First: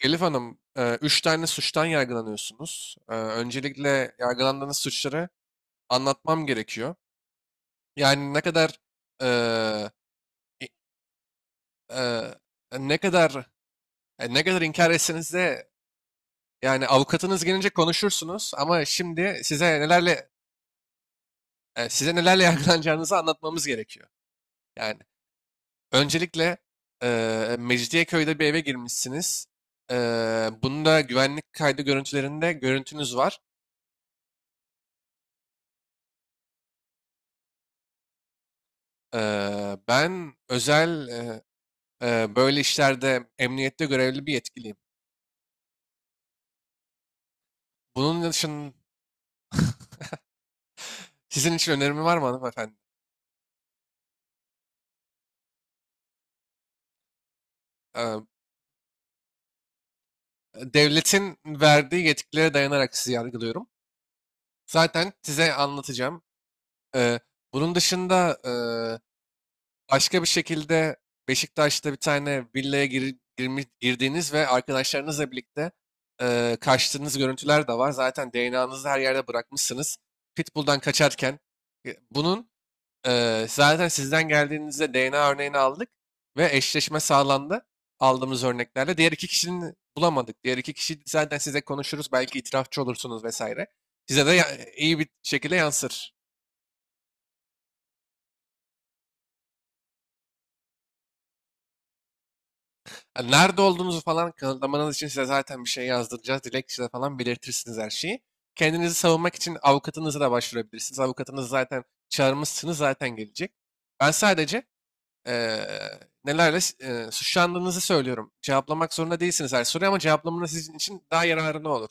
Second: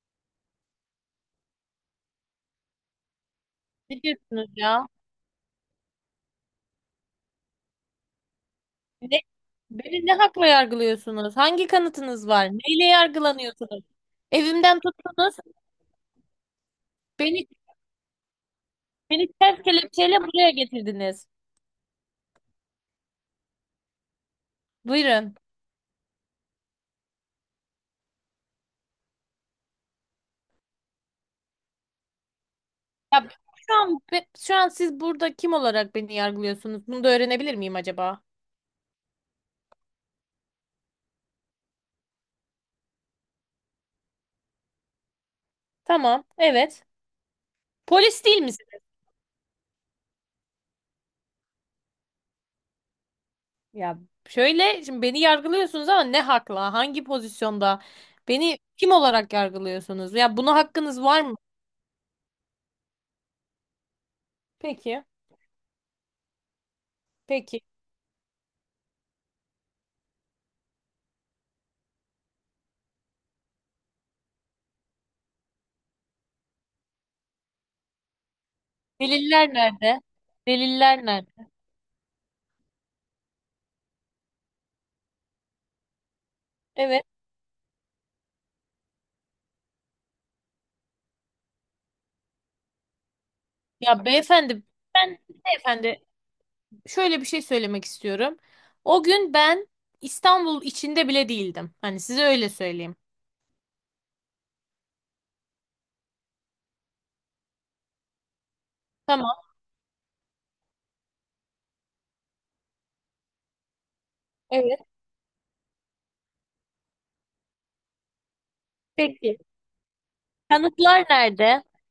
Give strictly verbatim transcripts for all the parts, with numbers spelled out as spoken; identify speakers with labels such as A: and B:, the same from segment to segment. A: Elif Hanım, e, üç tane suçtan yargılanıyorsunuz. E,
B: Ne
A: Öncelikle
B: diyorsunuz
A: yargılandığınız
B: ya?
A: suçları anlatmam gerekiyor. Yani ne kadar
B: Ne,
A: e,
B: beni ne hakla
A: i-
B: yargılıyorsunuz? Hangi kanıtınız
A: e,
B: var? Neyle
A: ne kadar
B: yargılanıyorsunuz?
A: e, ne kadar
B: Evimden
A: inkar etseniz
B: tuttunuz,
A: de yani avukatınız
B: beni
A: gelince konuşursunuz ama
B: beni
A: şimdi
B: ters
A: size
B: kelepçeyle
A: nelerle
B: buraya getirdiniz.
A: e, size nelerle yargılanacağınızı anlatmamız gerekiyor. Yani
B: Buyurun.
A: öncelikle e, Mecidiyeköy'de bir eve girmişsiniz. E, Bunda güvenlik kaydı görüntülerinde görüntünüz
B: Ya
A: var.
B: şu an be- şu an siz burada kim olarak beni yargılıyorsunuz? Bunu da öğrenebilir miyim acaba?
A: Eee, ben özel eee, eee, böyle işlerde emniyette görevli bir yetkiliyim.
B: Tamam, evet. Polis
A: Bunun
B: değil
A: için
B: misiniz?
A: sizin için önerimi var mı hanımefendi?
B: Ya şöyle şimdi beni yargılıyorsunuz ama ne hakla? Hangi pozisyonda?
A: Eee,
B: Beni kim olarak yargılıyorsunuz? Ya buna hakkınız var mı?
A: Devletin verdiği yetkilere dayanarak sizi yargılıyorum.
B: Peki.
A: Zaten size anlatacağım. Eee,
B: Peki.
A: Bunun dışında eee, başka bir şekilde Beşiktaş'ta bir tane villaya gir- girmiş- girdiğiniz ve arkadaşlarınızla birlikte eee, kaçtığınız görüntüler de var. Zaten D N A'nızı her yerde
B: Deliller
A: bırakmışsınız.
B: nerede?
A: Pitbull'dan
B: Deliller
A: kaçarken.
B: nerede?
A: E, Bunun Ee, zaten sizden geldiğinizde D N A örneğini aldık ve eşleşme
B: Evet.
A: sağlandı aldığımız örneklerle. Diğer iki kişinin bulamadık. Diğer iki kişi zaten size konuşuruz. Belki itirafçı olursunuz vesaire.
B: Ya
A: Size de ya-
B: beyefendi,
A: iyi bir
B: ben
A: şekilde
B: beyefendi
A: yansır.
B: şöyle bir şey söylemek istiyorum. O gün ben İstanbul içinde bile değildim. Hani size öyle söyleyeyim.
A: Yani nerede olduğunuzu falan kanıtlamanız için size zaten bir şey yazdıracağız. Dilekçede falan belirtirsiniz her şeyi. Kendinizi savunmak
B: Tamam.
A: için avukatınızı da başvurabilirsiniz. Avukatınızı zaten çağırmışsınız zaten gelecek. Ben sadece
B: Evet.
A: eee, nelerle eee, suçlandığınızı söylüyorum. Cevaplamak zorunda
B: Peki.
A: değilsiniz her soruyu ama cevaplamanız sizin için
B: Kanıtlar
A: daha
B: nerede?
A: yararlı olur.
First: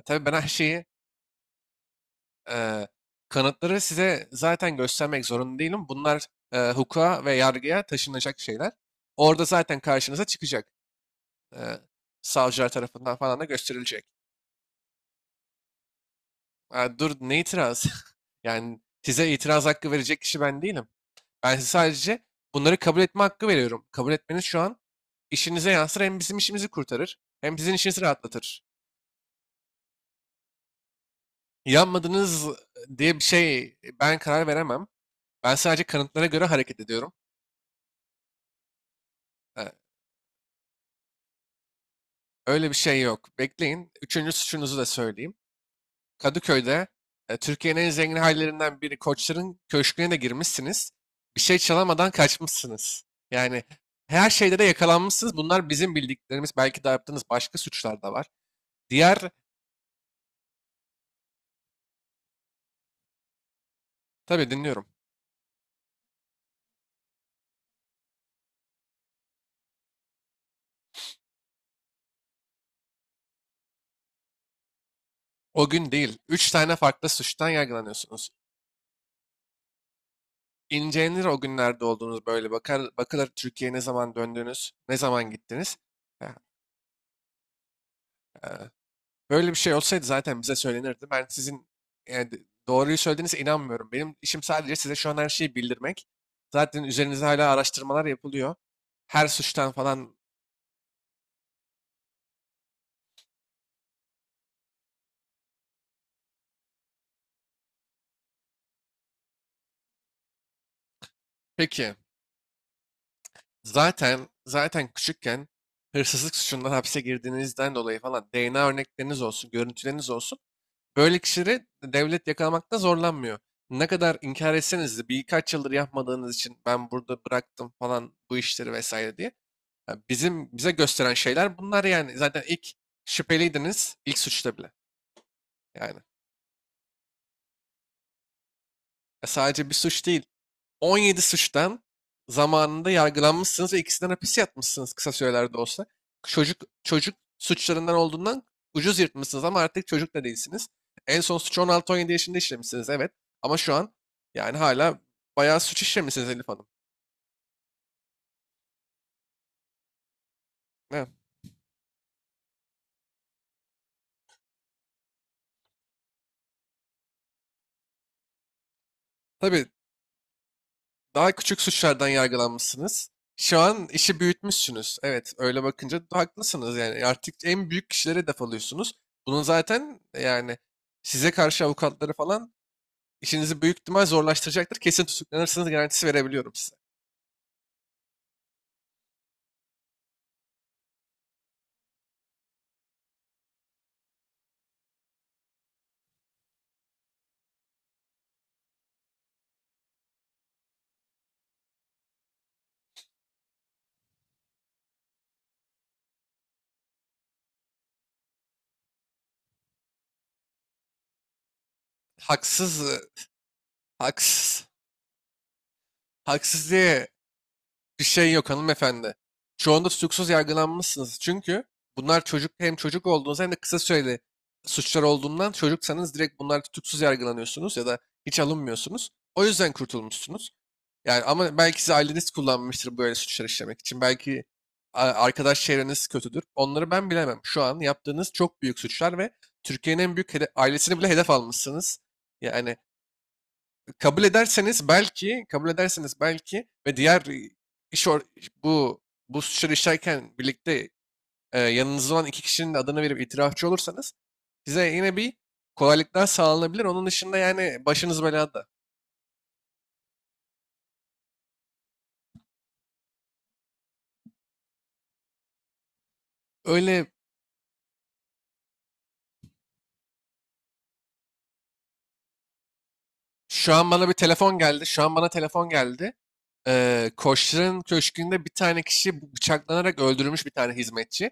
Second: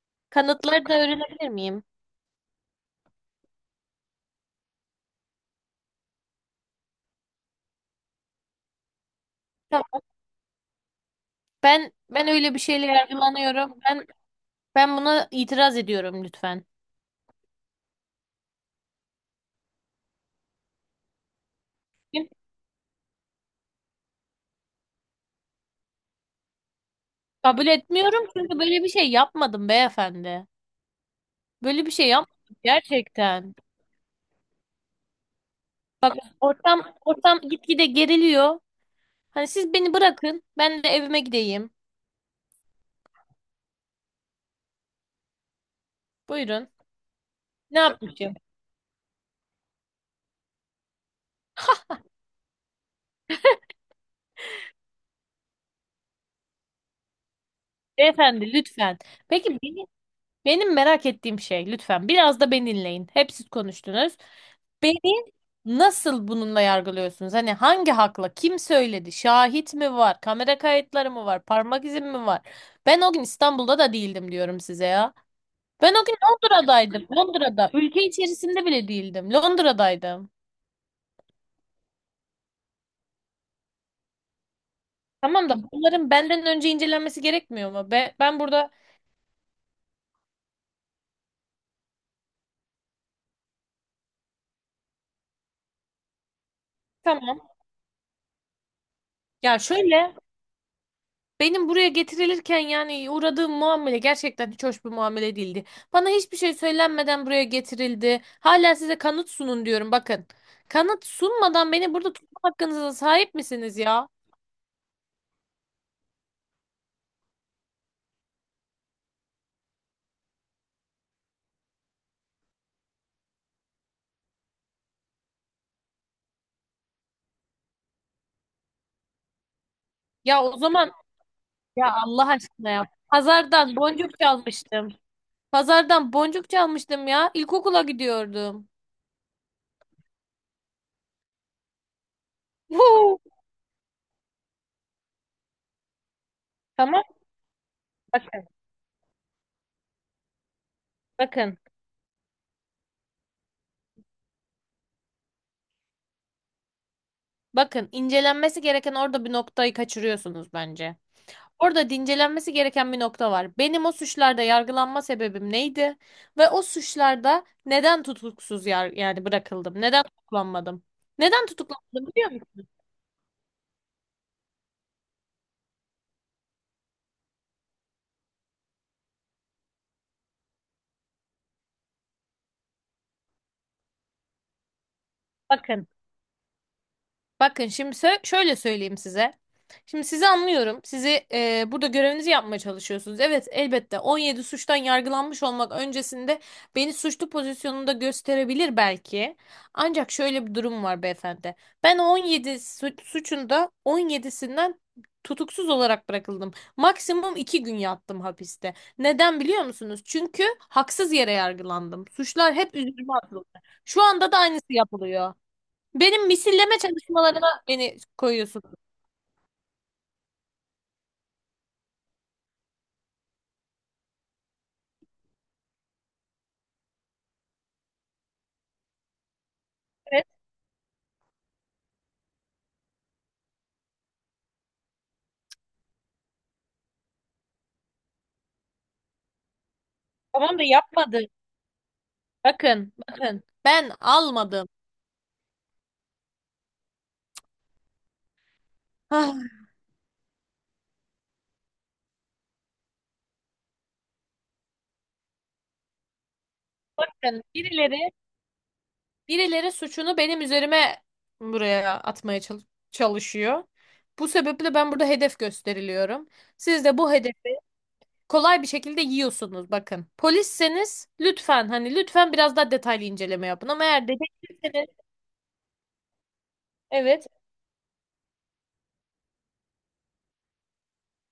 A: E, tabii ben her şeyi
B: Kanıtları da öğrenebilir miyim?
A: eee, kanıtları size zaten göstermek zorunda değilim. Bunlar eee, hukuka ve yargıya taşınacak şeyler. Orada zaten
B: Tamam.
A: karşınıza çıkacak. Eee,
B: Ben ben öyle bir
A: Savcılar
B: şeyle
A: tarafından falan da
B: yargılanıyorum.
A: gösterilecek.
B: Ben ben buna itiraz ediyorum lütfen.
A: Ha, dur ne itiraz? Yani size itiraz hakkı verecek kişi ben değilim. Ben size sadece bunları kabul etme hakkı veriyorum. Kabul etmeniz şu an işinize yansır, hem bizim işimizi kurtarır hem
B: Kabul
A: sizin işinizi
B: etmiyorum çünkü
A: rahatlatır.
B: böyle bir şey yapmadım beyefendi. Böyle bir şey
A: Yanmadınız
B: yapmadım
A: diye bir
B: gerçekten.
A: şey ben karar veremem. Ben sadece kanıtlara göre hareket
B: Ortam
A: ediyorum.
B: ortam gitgide geriliyor. Hani
A: Ee,
B: siz beni bırakın, ben de evime gideyim.
A: Öyle bir şey yok. Bekleyin. Üçüncü suçunuzu da söyleyeyim.
B: Buyurun.
A: Kadıköy'de e,
B: Ne
A: Türkiye'nin en zengin
B: yapayım
A: hallerinden biri Koçların Köşkü'ne de girmişsiniz. Bir şey çalamadan kaçmışsınız. Yani her şeyde de yakalanmışsınız. Bunlar bizim bildiklerimiz. Belki de yaptığınız başka suçlar da var.
B: beyefendi lütfen.
A: Diğer
B: Peki beni, benim merak ettiğim şey lütfen biraz da beni dinleyin. Hep siz konuştunuz.
A: Tabii dinliyorum.
B: Beni nasıl bununla yargılıyorsunuz? Hani hangi hakla? Kim söyledi? Şahit mi var? Kamera kayıtları mı var? Parmak izim mi var? Ben o gün İstanbul'da da değildim diyorum size ya.
A: O gün
B: Ben o gün
A: değil. Üç tane
B: Londra'daydım.
A: farklı suçtan
B: Londra'da. Ülke
A: yargılanıyorsunuz.
B: içerisinde bile değildim. Londra'daydım.
A: İncelenir o günlerde olduğunuz böyle. Bakar, bakılır Türkiye'ye ne zaman döndünüz, ne zaman
B: Tamam da
A: gittiniz.
B: bunların
A: Ya,
B: benden önce incelenmesi gerekmiyor mu? Be, ben
A: e,
B: burada
A: Böyle bir şey olsaydı zaten bize söylenirdi. Ben sizin e, d- doğruyu söylediğinize inanmıyorum. Benim işim sadece size şu an her şeyi bildirmek. Zaten üzerinizde
B: tamam.
A: hala araştırmalar yapılıyor. Her
B: Ya
A: suçtan
B: şöyle
A: falan.
B: benim buraya getirilirken yani uğradığım muamele gerçekten hiç hoş bir muamele değildi. Bana hiçbir şey söylenmeden buraya getirildi. Hala size kanıt sunun diyorum bakın. Kanıt sunmadan
A: Peki,
B: beni burada tutma hakkınıza sahip misiniz ya?
A: zaten zaten küçükken hırsızlık suçundan hapse girdiğinizden dolayı falan D N A örnekleriniz olsun, görüntüleriniz olsun. Böyle kişileri devlet yakalamakta zorlanmıyor. Ne kadar inkar etseniz de birkaç yıldır yapmadığınız için ben burada bıraktım falan bu işleri vesaire diye. Ya
B: Ya
A: bizim
B: o
A: bize
B: zaman
A: gösteren şeyler bunlar
B: ya
A: yani.
B: Allah
A: Zaten ilk
B: aşkına ya. Pazardan
A: şüpheliydiniz ilk
B: boncuk
A: suçta bile
B: çalmıştım.
A: yani.
B: Pazardan boncuk çalmıştım ya. İlkokula gidiyordum.
A: Ya sadece bir suç değil. on yedi suçtan zamanında
B: Huu.
A: yargılanmışsınız ve ikisinden hapis yatmışsınız kısa sürelerde olsa. Çocuk
B: Tamam
A: çocuk suçlarından olduğundan
B: bakın
A: ucuz yırtmışsınız ama artık çocuk da değilsiniz. En son
B: bakın.
A: suçu on altı on yedi yaşında işlemişsiniz, evet. Ama şu an yani hala bayağı suç işlemişsiniz Elif Hanım.
B: Bakın incelenmesi gereken orada bir noktayı kaçırıyorsunuz bence.
A: Evet.
B: Orada da incelenmesi gereken bir nokta var. Benim o suçlarda yargılanma sebebim neydi? Ve o suçlarda neden tutuksuz yar yani
A: Tabii
B: bırakıldım? Neden tutuklanmadım?
A: daha
B: Neden
A: küçük
B: tutuklanmadım
A: suçlardan
B: biliyor musunuz?
A: yargılanmışsınız. Şu an işi büyütmüşsünüz. Evet öyle bakınca haklısınız yani. Artık en büyük kişilere hedef alıyorsunuz. Bunun zaten yani size karşı avukatları falan işinizi büyük ihtimal zorlaştıracaktır. Kesin tutuklanırsınız
B: Bakın.
A: garantisi verebiliyorum size.
B: Bakın şimdi sö- şöyle söyleyeyim size. Şimdi sizi anlıyorum. Sizi e, burada görevinizi yapmaya çalışıyorsunuz. Evet, elbette on yedi suçtan yargılanmış olmak öncesinde beni suçlu pozisyonunda gösterebilir belki. Ancak şöyle bir durum var beyefendi. Ben o on yedi su- suçunda on yedisinden tutuksuz olarak bırakıldım. Maksimum iki gün yattım hapiste. Neden biliyor musunuz? Çünkü haksız yere yargılandım. Suçlar hep
A: Haksız, e,
B: üzerime atıldı. Şu anda da aynısı
A: haksız,
B: yapılıyor. Benim
A: Haksız
B: misilleme
A: diye
B: çalışmalarıma beni
A: bir şey yok
B: koyuyorsunuz.
A: hanımefendi. Çoğunda tutuksuz yargılanmışsınız. Çünkü bunlar çocuk, hem çocuk olduğunuz hem de kısa süreli suçlar olduğundan, çocuksanız direkt bunlar tutuksuz yargılanıyorsunuz ya da hiç alınmıyorsunuz. O yüzden
B: Evet,
A: kurtulmuşsunuz. Yani ama belki siz aileniz kullanmıştır böyle suçlar işlemek için. Belki a- arkadaş çevreniz kötüdür. Onları ben bilemem. Şu an yaptığınız çok büyük suçlar ve Türkiye'nin en büyük hede-
B: tamam da
A: ailesini bile
B: yapmadım.
A: hedef almışsınız. Yani
B: Bakın, bakın. Ben
A: kabul
B: almadım.
A: ederseniz belki, kabul ederseniz belki ve diğer e, iş or- bu bu
B: Ah,
A: suçları işlerken birlikte e, yanınızda olan iki kişinin de adını verip itirafçı olursanız size yine bir kolaylıklar sağlanabilir. Onun dışında
B: bakın
A: yani
B: birileri
A: başınız belada.
B: birileri suçunu benim üzerime buraya atmaya çal- çalışıyor. Bu sebeple ben burada hedef gösteriliyorum. Siz de
A: Öyle
B: bu hedefi kolay bir şekilde yiyorsunuz bakın. Polisseniz lütfen hani lütfen biraz daha detaylı inceleme yapın
A: şu
B: ama
A: an
B: eğer
A: bana bir telefon geldi.
B: dedektifseniz
A: Şu an bana telefon geldi. Ee,
B: evet,
A: Koçların köşkünde bir tane kişi bu- bıçaklanarak öldürülmüş bir tane hizmetçi.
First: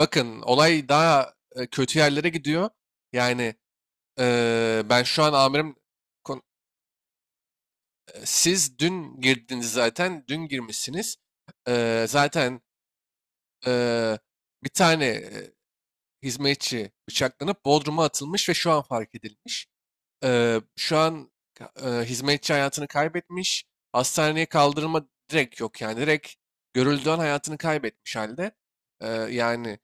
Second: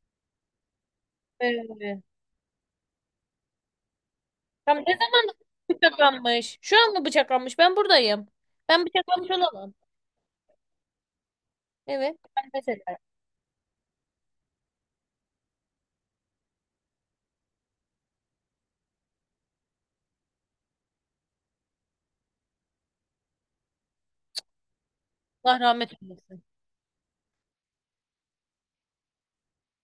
A: Bakın olay daha e, kötü
B: evet.
A: yerlere gidiyor. Yani
B: Tam
A: e,
B: ne
A: ben şu
B: zaman
A: an amirim kon-
B: bıçaklanmış? Şu an mı bıçaklanmış? Ben
A: e,
B: buradayım.
A: siz
B: Ben
A: dün
B: bıçaklanmış
A: girdiniz
B: olamam.
A: zaten dün girmişsiniz. Ee,
B: Evet. Ben
A: zaten
B: mesela. Ederim.
A: e, bir tane e, hizmetçi bıçaklanıp Bodrum'a atılmış ve şu an fark edilmiş. Eee, şu an ka- hizmetçi hayatını kaybetmiş. Hastaneye kaldırma direkt
B: Allah
A: yok
B: rahmet
A: yani. Direkt
B: eylesin.
A: görüldüğü an hayatını kaybetmiş halde. Eee, yani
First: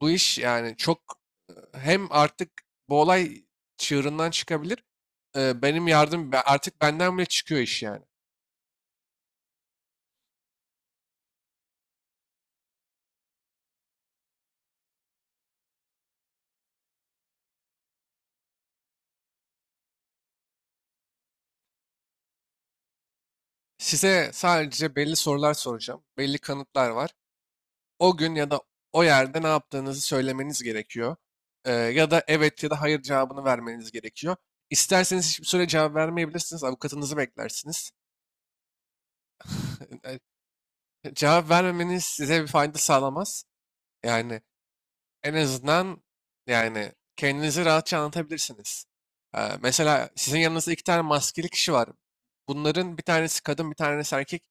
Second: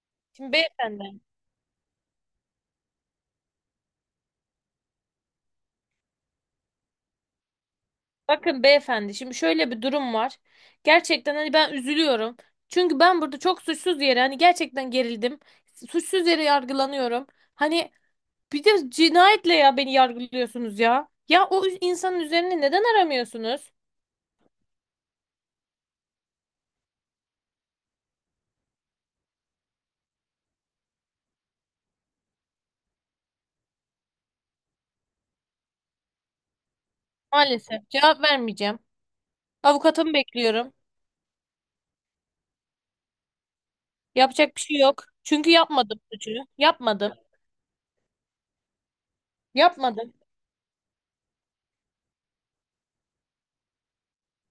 A: bu iş
B: Şimdi
A: yani
B: beyefendi.
A: çok e, hem artık bu olay çığırından çıkabilir, e, benim yardım be- artık benden bile çıkıyor iş yani.
B: Bakın beyefendi. Şimdi şöyle bir durum var. Gerçekten hani ben üzülüyorum. Çünkü ben burada çok suçsuz yere hani gerçekten gerildim. Suçsuz yere yargılanıyorum. Hani bir de cinayetle ya beni yargılıyorsunuz ya. Ya o insanın üzerine neden aramıyorsunuz?
A: Size sadece belli sorular soracağım. Belli kanıtlar var. O gün ya da o yerde ne yaptığınızı söylemeniz gerekiyor. Ee, ya da evet ya da hayır cevabını vermeniz gerekiyor. İsterseniz hiçbir süre cevap vermeyebilirsiniz. Avukatınızı
B: Maalesef
A: beklersiniz.
B: cevap vermeyeceğim. Avukatımı bekliyorum.
A: Cevap vermemeniz size bir fayda sağlamaz. Yani
B: Yapacak bir şey yok.
A: en
B: Çünkü yapmadım
A: azından
B: suçu.
A: yani
B: Yapmadım.
A: kendinizi rahatça anlatabilirsiniz. Ee, mesela
B: Yapmadım.
A: sizin yanınızda iki tane maskeli kişi var. Bunların bir tanesi kadın, bir tanesi erkek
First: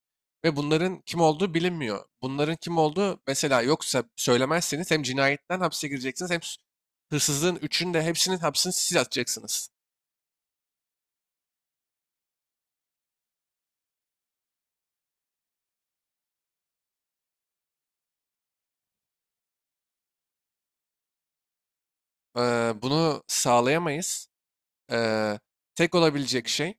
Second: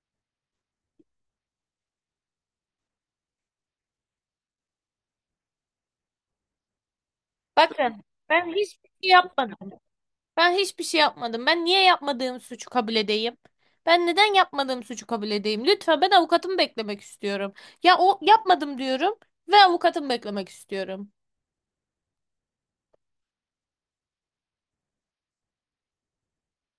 A: ve bunların kim olduğu bilinmiyor. Bunların kim olduğu mesela yoksa söylemezseniz hem cinayetten hapse gireceksiniz hem s- hırsızlığın üçünü
B: Bakın,
A: de hepsinin
B: ben
A: hapsini
B: hiçbir
A: siz
B: şey
A: atacaksınız.
B: yapmadım. Ben hiçbir şey yapmadım. Ben niye yapmadığım suçu kabul edeyim? Ben neden yapmadığım suçu kabul edeyim? Lütfen ben avukatımı beklemek istiyorum. Ya o yapmadım diyorum ve avukatımı beklemek istiyorum.
A: Ee, bunu sağlayamayız. Ee, Tek olabilecek şey.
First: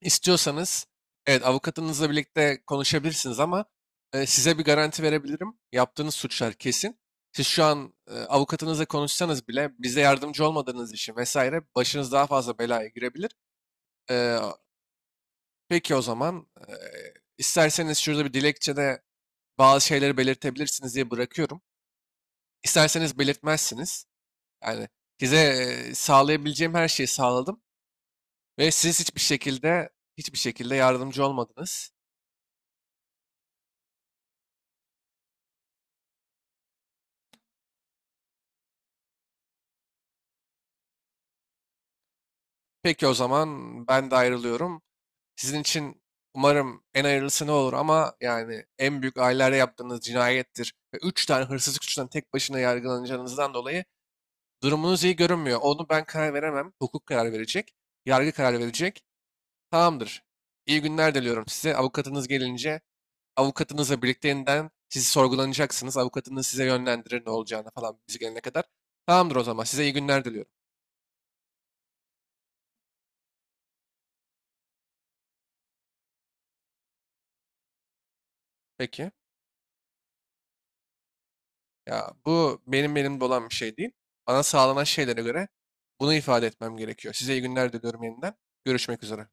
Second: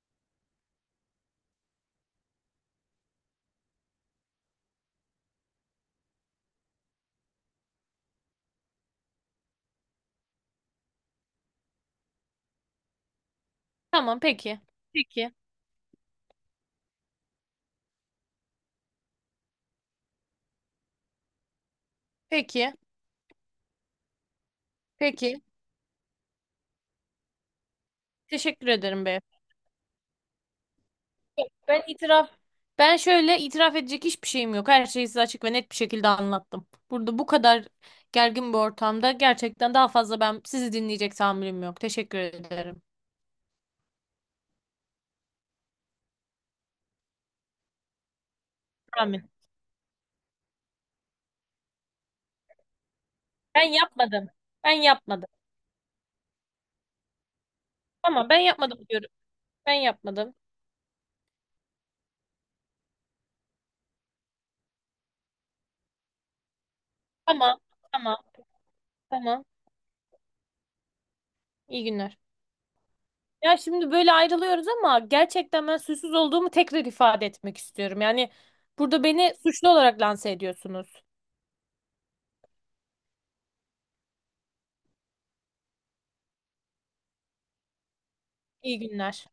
A: İstiyorsanız evet avukatınızla birlikte konuşabilirsiniz ama e, size bir garanti verebilirim. Yaptığınız suçlar kesin. Siz şu an e, avukatınızla konuşsanız bile bize yardımcı olmadığınız için vesaire başınız daha fazla belaya girebilir.
B: Tamam,
A: E,
B: peki. Peki.
A: peki o zaman e, isterseniz şurada bir dilekçede bazı şeyleri belirtebilirsiniz diye bırakıyorum.
B: Peki.
A: İsterseniz belirtmezsiniz. Yani size
B: Peki.
A: e, sağlayabileceğim her şeyi sağladım
B: Teşekkür
A: ve siz
B: ederim
A: hiçbir
B: beyefendi.
A: şekilde hiçbir şekilde yardımcı
B: Ben
A: olmadınız.
B: itiraf ben şöyle itiraf edecek hiçbir şeyim yok. Her şeyi size açık ve net bir şekilde anlattım. Burada bu kadar gergin bir ortamda gerçekten daha fazla ben sizi dinleyecek tahammülüm yok. Teşekkür ederim.
A: Peki o zaman ben de ayrılıyorum. Sizin için umarım en hayırlısı ne olur ama yani en büyük
B: Amin.
A: ailelerde yaptığınız cinayettir. Ve üç tane hırsızlık suçundan tek başına yargılanacağınızdan
B: Ben
A: dolayı
B: yapmadım. Ben
A: durumunuz iyi
B: yapmadım.
A: görünmüyor. Onu ben karar veremem. Hukuk karar verecek.
B: Tamam,
A: Yargı
B: ben
A: karar
B: yapmadım
A: verecek.
B: diyorum. Ben
A: Tamamdır.
B: yapmadım.
A: İyi günler diliyorum size. Avukatınız gelince avukatınızla birlikte yeniden siz sorgulanacaksınız. Avukatınız size yönlendirir ne
B: Tamam.
A: olacağını falan
B: Tamam.
A: biz gelene kadar. Tamamdır o
B: Tamam.
A: zaman. Size iyi günler diliyorum.
B: İyi günler. Ya şimdi böyle ayrılıyoruz ama gerçekten ben suçsuz olduğumu tekrar ifade etmek istiyorum. Yani burada
A: Peki.
B: beni suçlu olarak lanse ediyorsunuz.
A: Ya bu benim elimde olan bir şey değil. Bana sağlanan şeylere göre bunu ifade etmem gerekiyor. Size iyi günler diliyorum yeniden.
B: İyi
A: Görüşmek
B: günler.
A: üzere.
B: Peki.